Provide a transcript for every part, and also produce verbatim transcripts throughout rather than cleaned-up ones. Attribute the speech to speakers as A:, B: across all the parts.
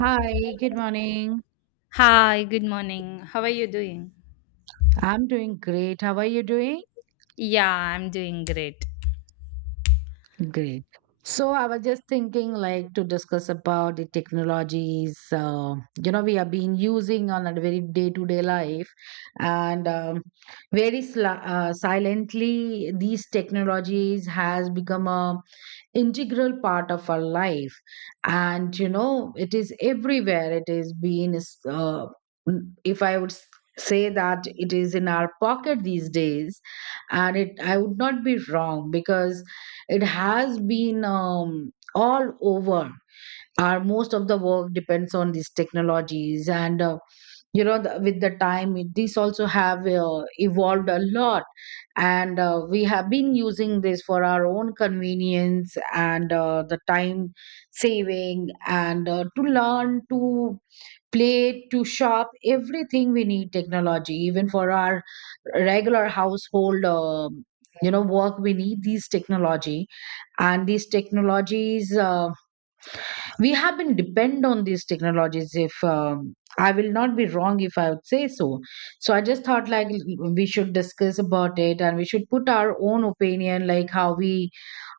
A: Hi, good morning.
B: Hi, good morning. How are you doing?
A: I'm doing great. How are you doing?
B: Yeah, I'm doing great.
A: Great. So I was just thinking, like, to discuss about the technologies, uh, you know, we have been using on a very day-to-day life, and um, very sli- uh, silently, these technologies has become a integral part of our life, and you know, it is everywhere. It is being, uh, if I would s- say that it is in our pocket these days, and it, I would not be wrong because it has been um, all over our most of the work depends on these technologies and uh, you know the, with the time it- these also have uh, evolved a lot and uh, we have been using this for our own convenience and uh, the time saving and uh, to learn to play to shop everything we need technology even for our regular household um you know work we need these technology and these technologies uh, we have been depend on these technologies if um, I will not be wrong if I would say so. So I just thought like we should discuss about it and we should put our own opinion like how we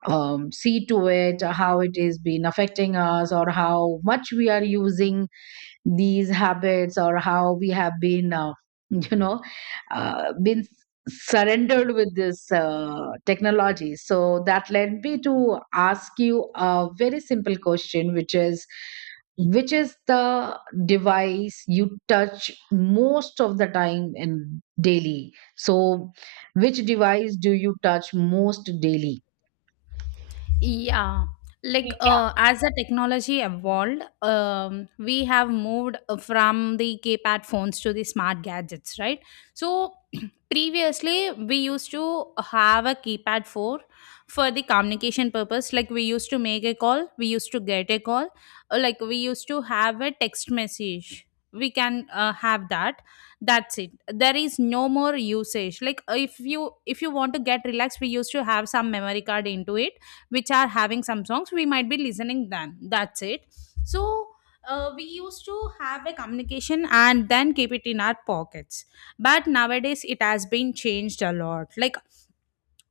A: um, see to it how it is been affecting us or how much we are using these habits or how we have been uh, you know uh, been surrendered with this uh, technology. So that led me to ask you a very simple question which is which is the device you touch most of the time in daily. So which device do you touch most daily?
B: Yeah,
A: Yeah.
B: like uh, as the technology evolved, um, we have moved uh, from the keypad phones to the smart gadgets, right? So previously, we used to have a keypad for for the communication purpose. Like we used to make a call, we used to get a call, uh, like we used to have a text message. We can uh, have that. That's it. There is no more usage. Like uh, if you if you want to get relaxed, we used to have some memory card into it which are having some songs we might be listening then that's it. So uh, we used to have a communication and then keep it in our pockets, but nowadays it has been changed a lot. Like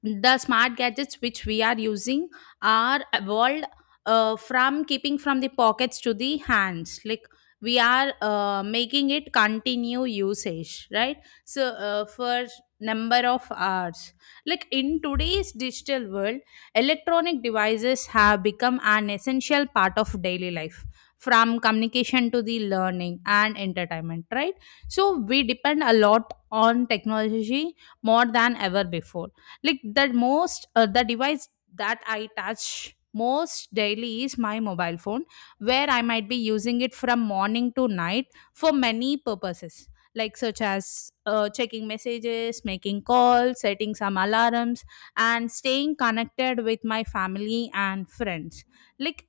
B: the smart gadgets which we are using are evolved, uh, from keeping from the pockets to the hands, like we are uh, making it continue usage, right? So uh, for number of hours, like in today's digital world, electronic devices have become an essential part of daily life, from communication to the learning and entertainment, right? So we depend a lot on technology, more than ever before. Like the most uh, the device that I touch most daily is my mobile phone, where I might be using it from morning to night, for many purposes, like such as uh, checking messages, making calls, setting some alarms, and staying connected with my family and friends. Like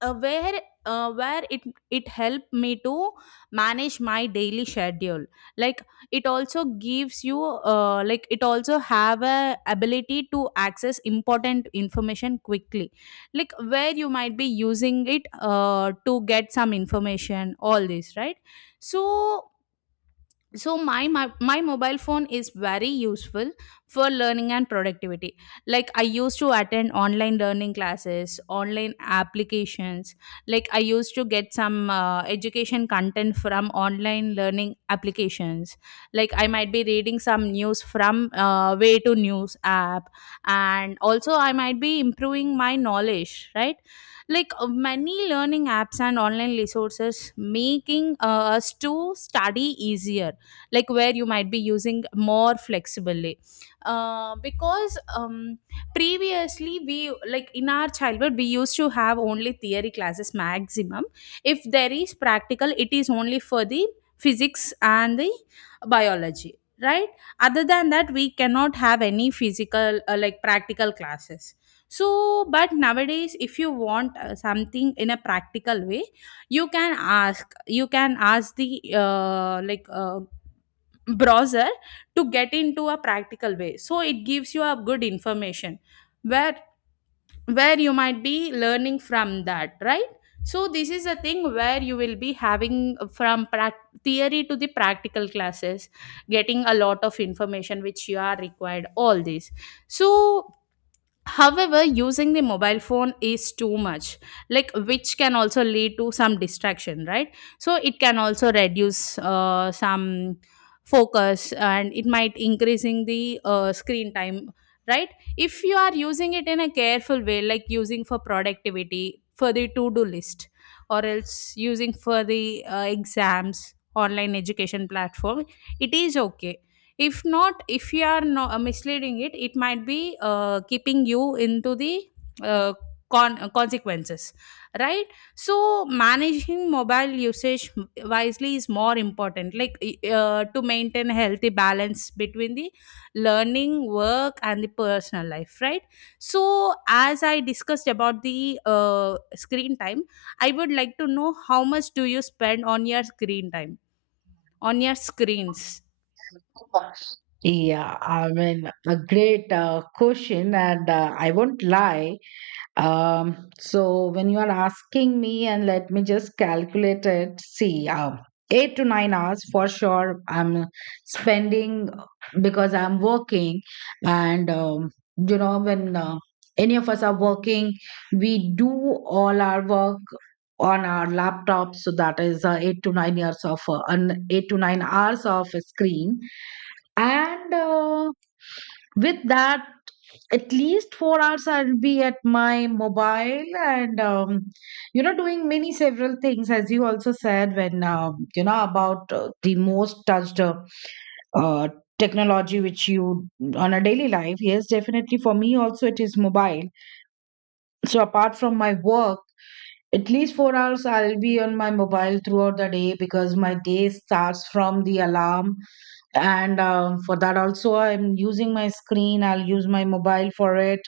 B: uh, where uh, where it it helped me to manage my daily schedule. Like it also gives you uh, like it also have a ability to access important information quickly, like where you might be using it uh, to get some information, all this, right? So so my, my my mobile phone is very useful for learning and productivity. Like I used to attend online learning classes, online applications. Like I used to get some uh, education content from online learning applications. Like I might be reading some news from uh, way to news app, and also I might be improving my knowledge, right? Like uh, many learning apps and online resources making uh, us to study easier, like where you might be using more flexibly, uh, because um, previously we, like in our childhood, we used to have only theory classes maximum. If there is practical, it is only for the physics and the biology, right? Other than that, we cannot have any physical uh, like practical classes. So but nowadays, if you want uh, something in a practical way, you can ask you can ask the uh, like uh, browser to get into a practical way, so it gives you a good information, where where you might be learning from that, right? So this is a thing where you will be having from prac- theory to the practical classes, getting a lot of information which you are required, all this. So however, using the mobile phone is too much, like which can also lead to some distraction, right? So it can also reduce uh, some focus, and it might increasing the uh, screen time, right? If you are using it in a careful way, like using for productivity, for the to-do list, or else using for the uh, exams, online education platform, it is okay. If not, if you are no, uh, misleading it, it might be uh, keeping you into the uh, con- uh, consequences, right? So managing mobile usage wisely is more important, like i- uh, to maintain healthy balance between the learning, work and the personal life, right? So as I discussed about the uh, screen time, I would like to know how much do you spend on your screen time, on your screens.
A: Yeah, I mean, a great uh, question, and uh, I won't lie. Um, so when you are asking me, and let me just calculate it. See, um, eight to nine hours for sure. I'm spending because I'm working, and um, you know when uh, any of us are working, we do all our work on our laptop. So that is uh, eight to nine years of uh, an eight to nine hours of a screen, and uh, with that at least four hours I'll be at my mobile and um, you know doing many several things as you also said when um, you know about uh, the most touched uh, uh, technology which you on a daily life. Yes, definitely for me also it is mobile. So apart from my work at least four hours I'll be on my mobile throughout the day because my day starts from the alarm. And um, for that, also, I'm using my screen, I'll use my mobile for it.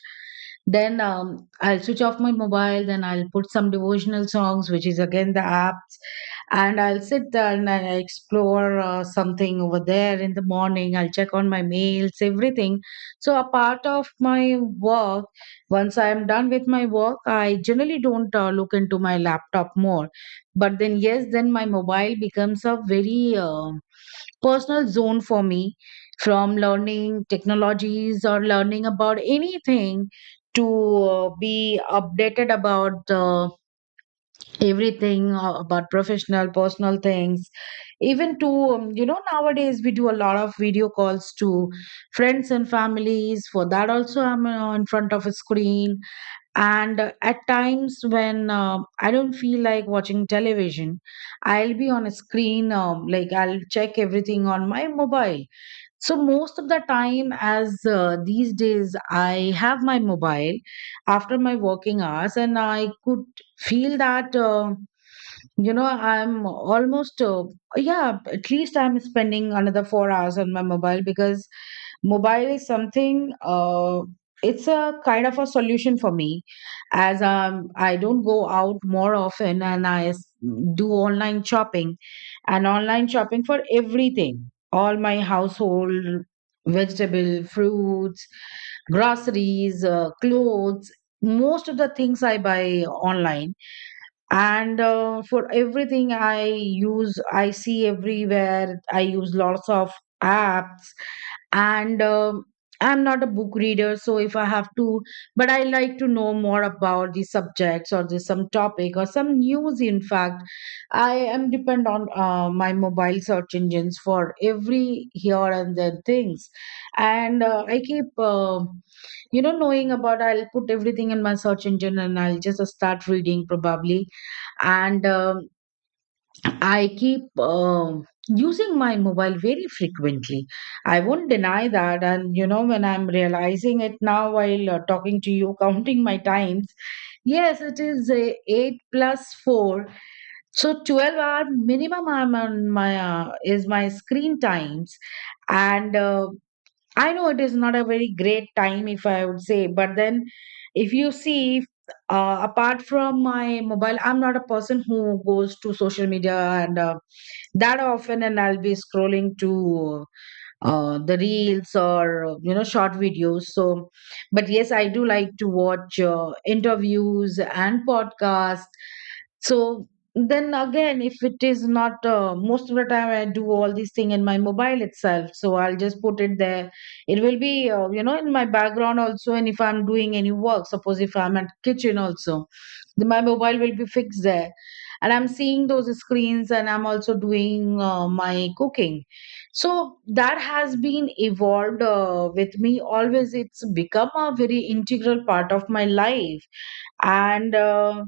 A: Then um, I'll switch off my mobile, then I'll put some devotional songs, which is again the apps, and I'll sit there and I explore uh, something over there in the morning. I'll check on my mails, everything. So, a part of my work once I am done with my work, I generally don't uh, look into my laptop more. But then, yes, then my mobile becomes a very uh, personal zone for me from learning technologies or learning about anything to uh, be updated about uh, everything uh, about professional personal things even to um, you know nowadays we do a lot of video calls to friends and families. For that also I'm uh, in front of a screen, and uh, at times when uh, I don't feel like watching television I'll be on a screen um, like I'll check everything on my mobile. So most of the time as uh, these days I have my mobile after my working hours and I could feel that uh, you know, I'm almost, uh, yeah, at least I'm spending another four hours on my mobile because mobile is something, uh, it's a kind of a solution for me. As um, I don't go out more often and I s- do online shopping and online shopping for everything, all my household vegetable, fruits, groceries, uh, clothes. Most of the things I buy online and uh, for everything I use I see everywhere I use lots of apps and um, I'm not a book reader so if I have to but I like to know more about the subjects or the, some topic or some news in fact I am depend on uh, my mobile search engines for every here and there things and uh, I keep uh, you know knowing about I'll put everything in my search engine and I'll just start reading probably and um, I keep um, using my mobile very frequently. I won't deny that and you know when I'm realizing it now while uh, talking to you counting my times. Yes it is uh, eight plus four, so twelve hour minimum I'm on my uh, is my screen times, and uh, I know it is not a very great time, if I would say, but then if you see, uh, apart from my mobile, I'm not a person who goes to social media and uh, that often, and I'll be scrolling to uh, the reels or uh, you know short videos, so but yes I do like to watch uh, interviews and podcasts so then again if it is not uh, most of the time I do all these thing in my mobile itself, so I'll just put it there. It will be uh, you know in my background also, and if I'm doing any work suppose if I'm at kitchen also then my mobile will be fixed there and I'm seeing those screens and I'm also doing uh, my cooking. So that has been evolved uh, with me always. It's become a very integral part of my life, and uh,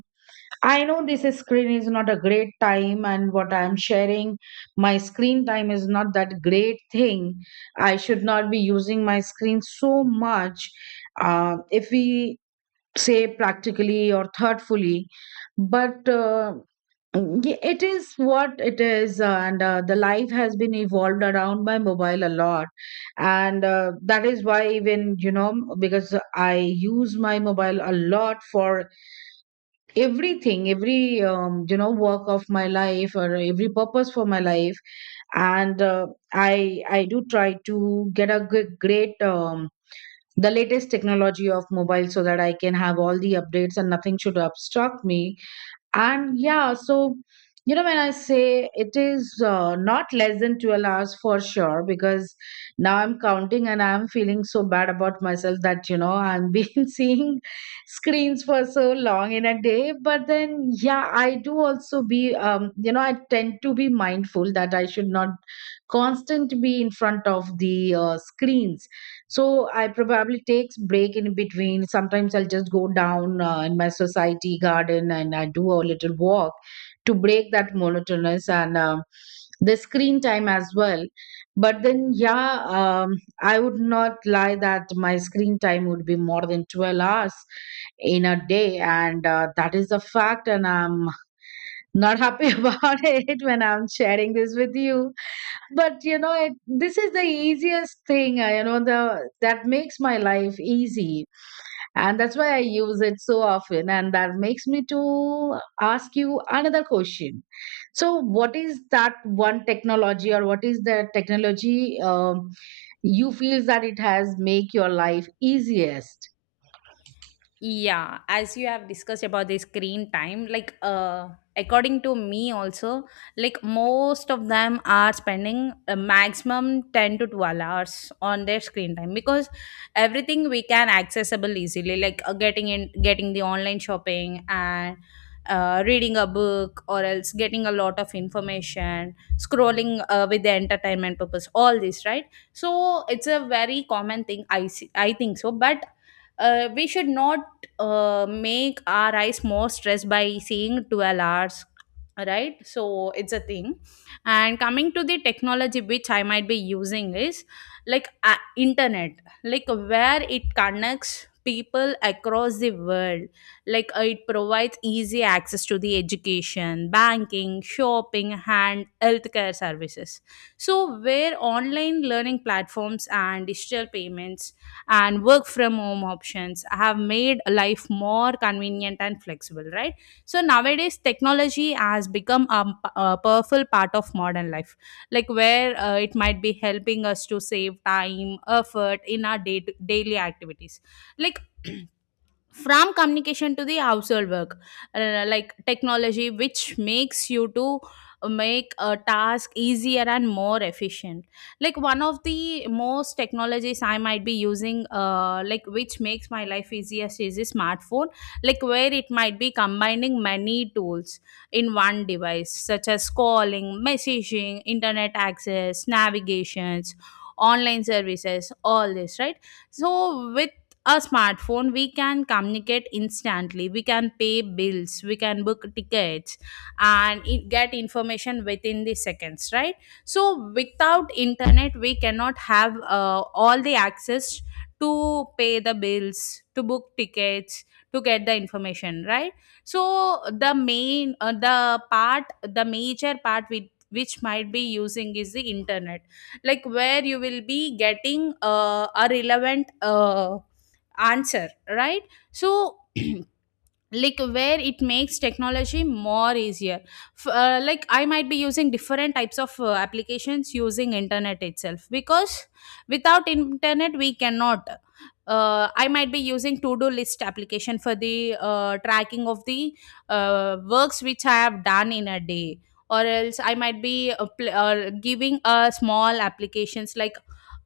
A: I know this is screen is not a great time and what I'm sharing my screen time is not that great thing. I should not be using my screen so much uh, if we say practically or thoughtfully but uh, yeah, it is what it is, uh, and uh, the life has been evolved around my mobile a lot, and uh, that is why even you know because I use my mobile a lot for everything, every um, you know work of my life or every purpose for my life, and uh, I I do try to get a good, great um, the latest technology of mobile so that I can have all the updates and nothing should obstruct me. And yeah so you know when I say it is uh, not less than twelve hours for sure because now I'm counting and I'm feeling so bad about myself that you know I've been seeing screens for so long in a day. But then yeah I do also be um, you know I tend to be mindful that I should not constant be in front of the uh, screens. So I probably takes break in between, sometimes I'll just go down uh, in my society garden and I do a little walk to break that monotonous and um the screen time as well. But then yeah, um, I would not lie that my screen time would be more than twelve hours in a day, and uh, that is a fact and I'm not happy about it when I'm sharing this with you. But you know it, this is the easiest thing uh, you know the that makes my life easy and that's why I use it so often and that makes me to ask you another question. So what is that one technology or what is the technology um, you feels that it has make your life easiest?
B: Yeah, as you have discussed about the screen time, like uh according to me also, like most of them are spending a maximum ten to twelve hours on their screen time, because everything we can accessible easily, like uh, getting in getting the online shopping and uh, reading a book, or else getting a lot of information, scrolling uh, with the entertainment purpose, all this, right? So it's a very common thing I see, I think so. But uh, we should not uh, make our eyes more stressed by seeing twelve hours, right? So it's a thing. And coming to the technology which I might be using is like uh, internet, like where it connects people across the world. Like uh, it provides easy access to the education, banking, shopping and healthcare services. So where online learning platforms and digital payments and work from home options have made life more convenient and flexible, right? So nowadays technology has become a, a powerful part of modern life, like where uh, it might be helping us to save time, effort in our day- daily activities. Like from communication to the household work, uh, like technology which makes you to make a task easier and more efficient. Like one of the most technologies I might be using, uh, like which makes my life easiest is the smartphone, like where it might be combining many tools in one device, such as calling, messaging, internet access, navigations, online services, all this, right? So with a smartphone, we can communicate instantly, we can pay bills, we can book tickets, and i- get information within the seconds, right? So without internet, we cannot have uh, all the access to pay the bills, to book tickets, to get the information, right? So the main uh, the part, the major part with which might be using is the internet, like where you will be getting uh, a relevant uh, answer, right? So like where it makes technology more easier. F- uh, like I might be using different types of uh, applications using internet itself, because without internet we cannot. uh, I might be using to do list application for the uh, tracking of the uh, works which I have done in a day. Or else I might be uh, pl- uh, giving a small applications, like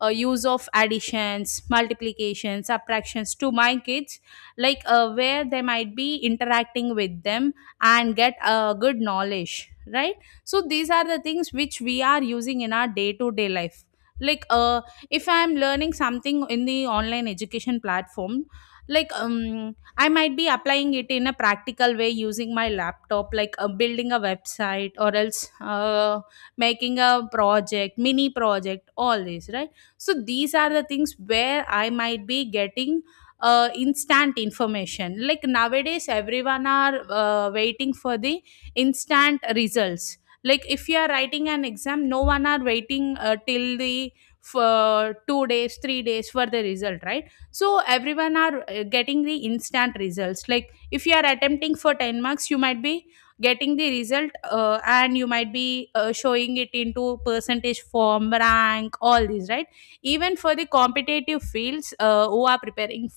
B: uh, use of additions, multiplications, subtractions to my kids, like uh, where they might be interacting with them and get a good knowledge, right? So these are the things which we are using in our day to day life. Like uh, if I am learning something in the online education platform, like um, I might be applying it in a practical way using my laptop, like uh, building a website, or else uh, making a project, mini project, all this, right? So these are the things where I might be getting uh, instant information. Like nowadays everyone are uh, waiting for the instant results. Like if you are writing an exam, no one are waiting uh, till the for two days, three days for the result, right? So everyone are uh, getting the instant results. Like if you are attempting for ten marks, you might be getting the result, uh, and you might be uh, showing it into percentage form, rank, all these, right? Even for the competitive fields, uh, who are preparing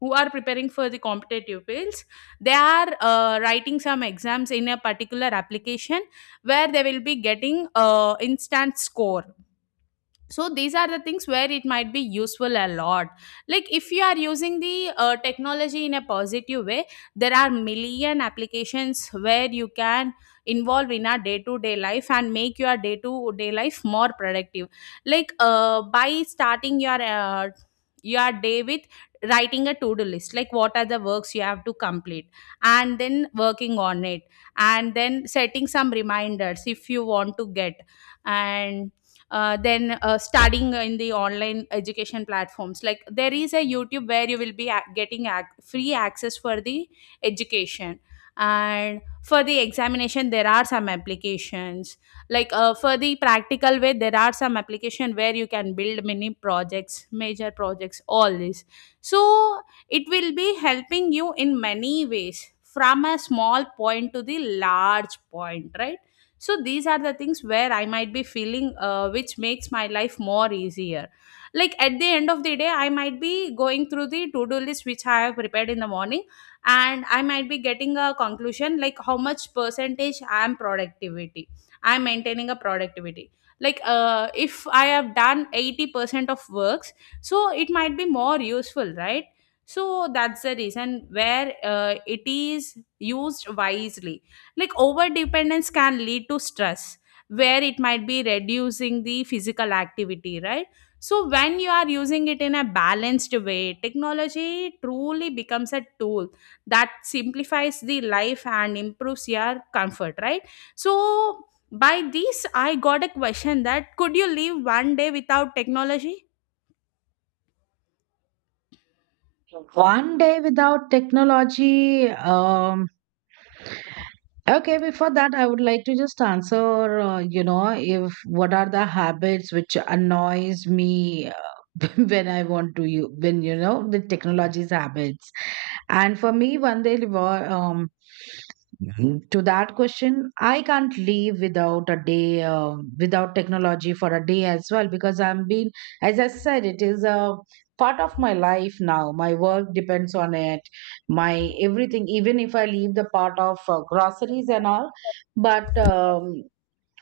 B: who are preparing for the competitive fields, they are uh, writing some exams in a particular application, where they will be getting uh, instant score. So these are the things where it might be useful a lot. Like if you are using the uh, technology in a positive way, there are million applications where you can involve in our day to day life and make your day to day life more productive. Like uh, by starting your uh, your day with writing a to do list, like what are the works you have to complete, and then working on it, and then setting some reminders if you want to get. And uh, then uh, studying in the online education platforms, like there is a YouTube where you will be ac- getting ac- free access for the education. And for the examination, there are some applications, like uh, for the practical way, there are some application where you can build many projects, major projects, all this. So it will be helping you in many ways, from a small point to the large point, right? So these are the things where I might be feeling uh, which makes my life more easier. Like at the end of the day, I might be going through the to do list which I have prepared in the morning, and I might be getting a conclusion, like how much percentage i am productivity I am maintaining a productivity. Like uh, if I have done eighty percent of works, so it might be more useful, right? So that's the reason where uh, it is used wisely. Like over dependence can lead to stress, where it might be reducing the physical activity, right? So when you are using it in a balanced way, technology truly becomes a tool that simplifies the life and improves your comfort, right? So by this, I got a question that could you live one day without technology?
A: One day without technology, um, okay, before that, I would like to just answer, uh, you know, if what are the habits which annoys me uh, when I want to you when you know the technology's habits. And for me, Vande Livar, um, Mhm. To that question, I can't live without a day, um, without technology for a day as well, because I'm been, as I said, it is a part of my life now. My work depends on it, my everything, even if I leave the part of uh, groceries and all. But um,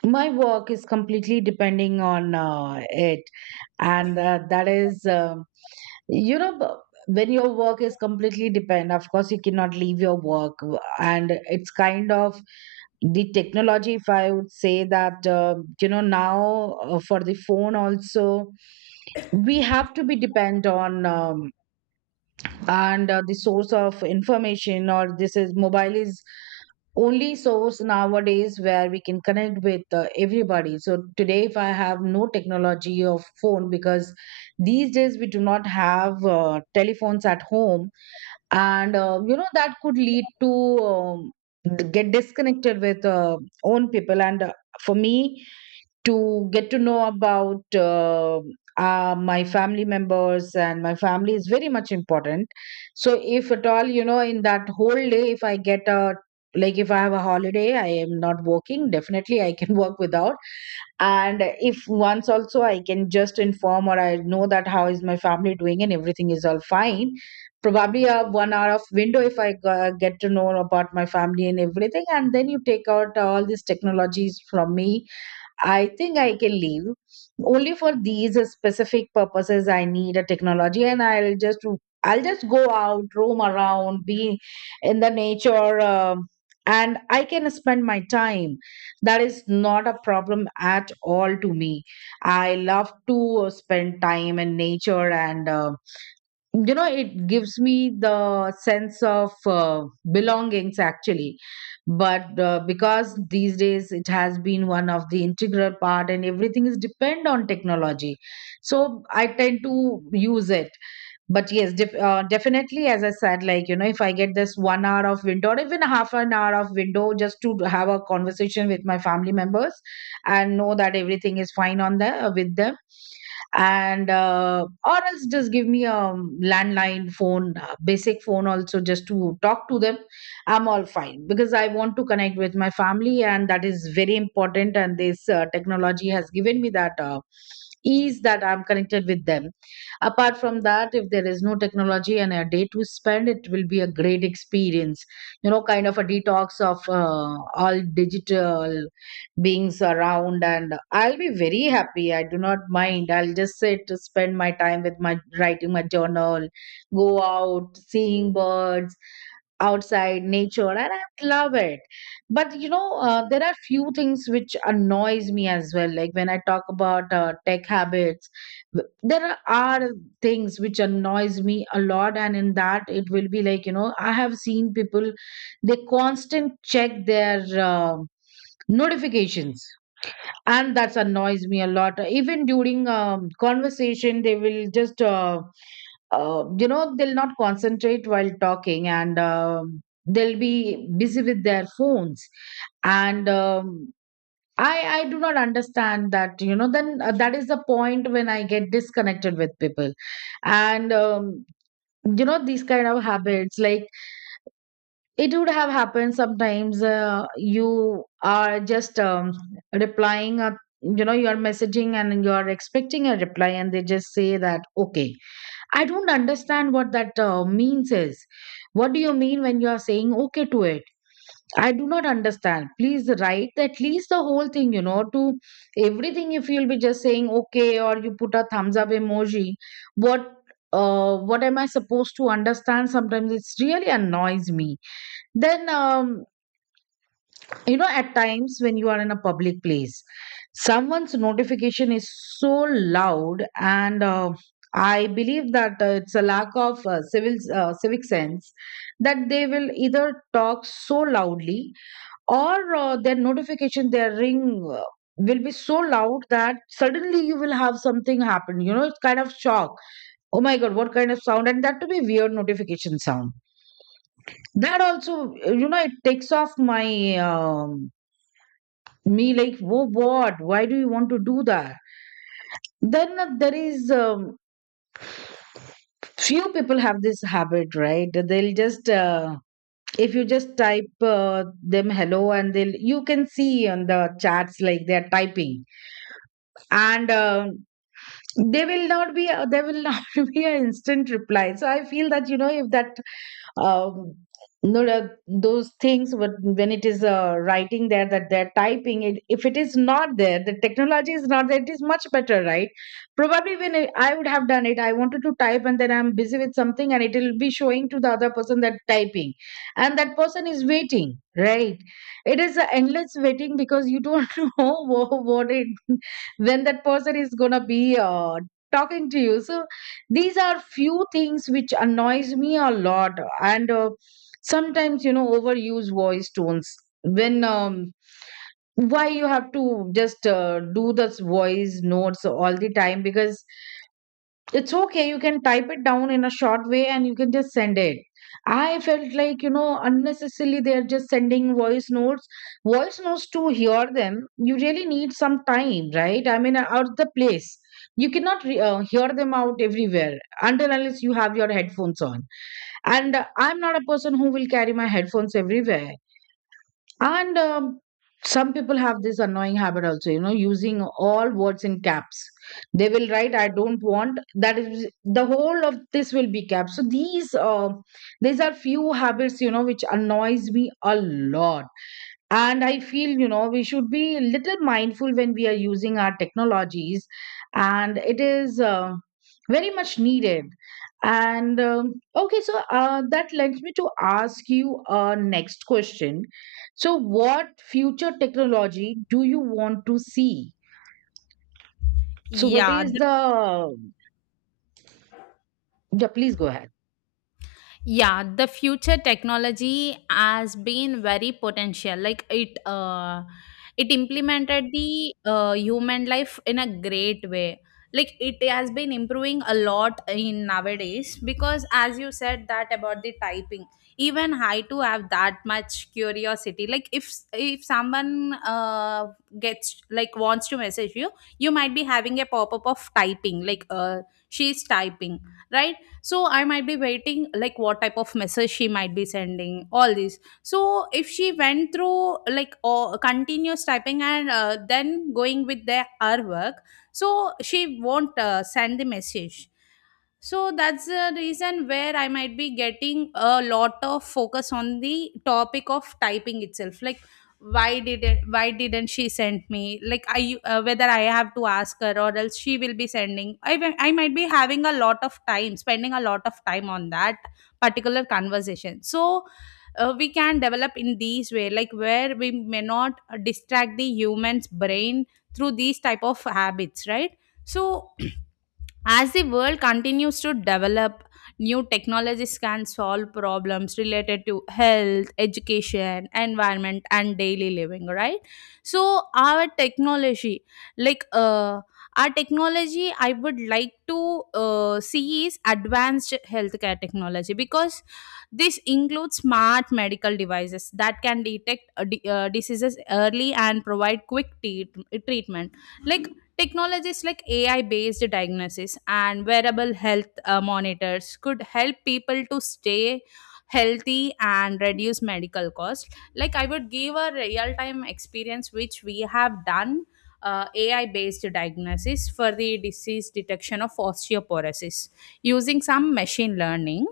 A: my work is completely depending on uh, it, and uh, that is um you know b- when your work is completely depend of course you cannot leave your work w- and it's kind of the technology if I would say that uh, you know now uh, for the phone also we have to be depend on um, and uh, the source of information or this is mobile is only source nowadays where we can connect with uh, everybody. So today if I have no technology of phone because these days we do not have uh, telephones at home, and uh, you know that could lead to um, d- get disconnected with uh, own people, and uh, for me to get to know about uh, uh, my family members and my family is very much important. So, if at all, you know, in that whole day, if I get a like if I have a holiday, I am not working. Definitely, I can work without. And if once also I can just inform or I know that how is my family doing and everything is all fine, probably a one hour of window if I g- get to know about my family and everything, and then you take out all these technologies from me, I think I can leave. Only for these specific purposes I need a technology and I'll just I'll just go out, roam around, be in the nature um and I can spend my time. That is not a problem at all to me. I love to spend time in nature and uh, you know it gives me the sense of uh, belongings actually, but uh, because these days it has been one of the integral part and everything is depend on technology, so I tend to use it. But yes, def- uh, definitely, as I said, like, you know, if I get this one hour of window or even half an hour of window just to have a conversation with my family members and know that everything is fine on the uh, with them, and uh, or else just give me a landline phone, uh, basic phone also just to talk to them, I'm all fine, because I want to connect with my family and that is very important, and this uh, technology has given me that uh, ease that I'm connected with them. Apart from that, if there is no technology and a day to spend, it will be a great experience. You know, kind of a detox of uh, all digital beings around, and I'll be very happy. I do not mind. I'll just sit to spend my time with my writing my journal, go out, seeing birds outside nature, and I love it. But you know, uh, there are few things which annoys me as well, like when I talk about uh, tech habits, th- there are things which annoys me a lot, and in that it will be like, you know, I have seen people, they constant check their uh, notifications, and that's annoys me a lot. Even during um, conversation, they will just uh, uh, you know, they'll not concentrate while talking, and um they'll be busy with their phones. And um, I I do not understand that, you know, then uh, that is the point when I get disconnected with people. And um, you know, these kind of habits, like it would have happened sometimes, uh, you are just, um, replying a, you know, you're messaging and you're expecting a reply, and they just say that okay. I don't understand what that uh, means is, what do you mean when you are saying okay to it? I do not understand. Please write at least the whole thing, you know, to everything. If you'll be just saying okay, or you put a thumbs up emoji, what, uh, what am I supposed to understand? Sometimes it's really annoys me. Then um, you know, at times when you are in a public place, someone's notification is so loud, and uh, I believe that uh, it's a lack of uh, civil, uh, civic sense, that they will either talk so loudly or uh, their notification, their ring uh, will be so loud that suddenly you will have something happen, you know, it's kind of shock, oh my god, what kind of sound, and that to be weird notification sound. That also, uh, you know, it takes off my, um, me, like whoa, what, why do you want to do that? Then uh, there is, um, few people have this habit, right? They'll just uh, if you just type uh, them hello, and they'll, you can see on the chats like they're typing, and um, they will not be, they will not be an instant reply. So I feel that, you know, if that, um, no, uh, those things, what- when it is uh, writing there that they're typing it, if it is not there, the technology is not there, it is much better, right? Probably when i I would have done it, I wanted to type and then I'm busy with something, and it will be showing to the other person that typing, and that person is waiting, right? It is a endless waiting because you don't know what, what it, when that person is gonna be uh, talking to you. So these are few things which annoys me a lot. And uh, sometimes, you know, overuse voice tones, when um, why you have to just uh, do this voice notes all the time, because it's okay, you can type it down in a short way and you can just send it. I felt like, you know, unnecessarily they're just sending voice notes. Voice notes to hear them, you really need some time, right? I mean, out the place. You cannot re- uh, hear them out everywhere until unless you have your headphones on. And uh, I'm not a person who will carry my headphones everywhere. And um, some people have this annoying habit also, you know, using all words in caps. They will write, I don't want. That is the whole of this will be caps. So these uh, these are few habits, you know, which annoys me a lot. And I feel, you know, we should be a little mindful when we are using our technologies, and it is uh, very much needed. And um, okay, so uh, that leads me to ask you a next question. So what future technology do you want to see? So what
B: Yeah,
A: is the, yeah, please go ahead.
B: yeah the future technology has been very potential like it uh it implemented the uh, human life in a great way. Like it has been improving a lot in nowadays, because as you said that about the typing, even I too have that much curiosity. Like if if someone uh gets like wants to message you, you might be having a pop-up of typing like uh she's typing, right? So I might be waiting like what type of message she might be sending, all these. So if she went through like or continuous typing and uh, then going with their her work, so she won't uh, send the message. So that's the reason where I might be getting a lot of focus on the topic of typing itself, like why didn't why didn't she send me, like I uh, whether I have to ask her or else she will be sending. i wi- I might be having a lot of time, spending a lot of time on that particular conversation. So uh, we can develop in these way, like where we may not uh, distract the human's brain through these type of habits, right? So as the world continues to develop, new technologies can solve problems related to health, education, environment, and daily living, right? So our technology, like, uh, our technology, I would like to uh, see is advanced healthcare technology, because this includes smart medical devices that can detect uh, di- uh, diseases early and provide quick te- treatment. Like, technologies like A I based diagnosis and wearable health uh, monitors could help people to stay healthy and reduce medical costs. Like, I would give a real time experience which we have done uh, A I based diagnosis for the disease detection of osteoporosis using some machine learning.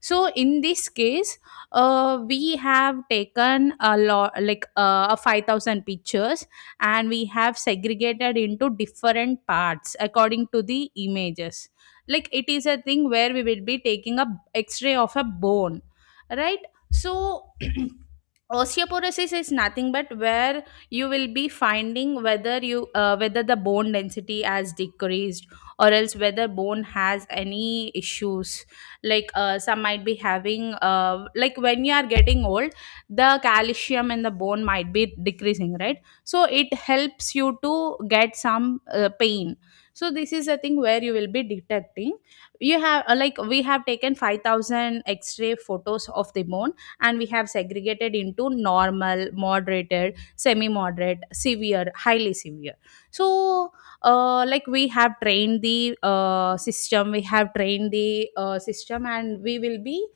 B: So in this case, uh, we have taken a lot like uh, five thousand pictures, and we have segregated into different parts according to the images. Like it is a thing where we will be taking a x-ray of a bone, right? So osteoporosis is nothing but where you will be finding whether you uh, whether the bone density has decreased or else whether bone has any issues. Like uh, some might be having uh, like when you are getting old, the calcium in the bone might be decreasing, right? So it helps you to get some uh, pain. So this is a thing where you will be detecting. You have uh, like we have taken five thousand x-ray photos of the bone, and we have segregated into normal, moderated, semi moderate, severe, highly severe. So uh, like we have trained the uh, system we have trained the uh, system, and we will be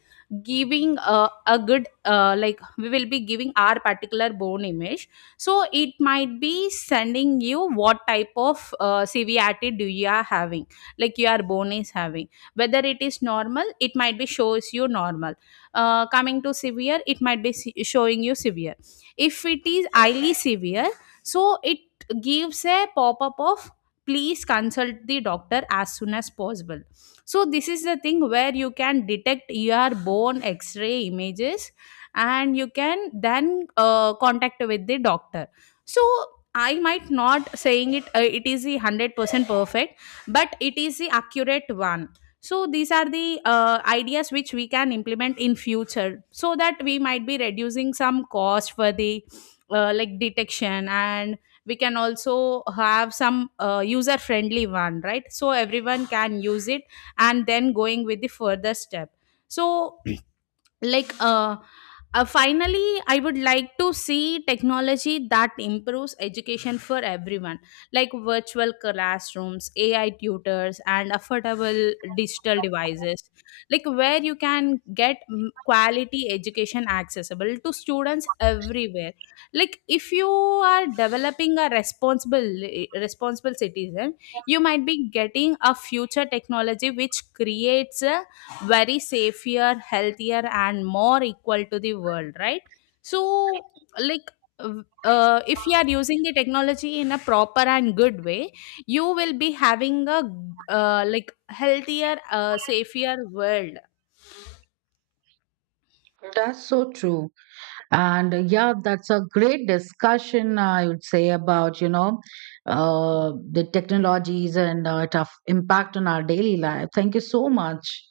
B: giving uh, a good uh, like we will be giving our particular bone image. So it might be sending you what type of uh, severity do you are having, like your bone is having. Whether it is normal, it might be shows you normal. Uh, coming to severe, it might be se- showing you severe. If it is highly severe, so it gives a pop-up of please consult the doctor as soon as possible. So this is the thing where you can detect your bone x-ray images and you can then uh, contact with the doctor. So I might not saying it, uh, it is the hundred percent perfect, but it is the accurate one. So these are the uh, ideas which we can implement in future, so that we might be reducing some cost for the uh, like detection, and we can also have some uh, user friendly one, right? So everyone can use it, and then going with the further step. So like uh, uh finally I would like to see technology that improves education for everyone, like virtual classrooms, AI tutors, and affordable digital devices, like where you can get mm, quality education accessible to students everywhere. Like if you are developing a responsible eh, responsible citizen, you might be getting a future technology which creates a very safer, healthier, and more equal to the world, right? So like, uh, if you are using the technology in a proper and good way, you will be having a uh, like healthier, uh, safer world.
A: That's so true. And uh, yeah, that's a great discussion, I would say, about, you know, uh, the technologies and uh, tough impact on our daily life. Thank you so much.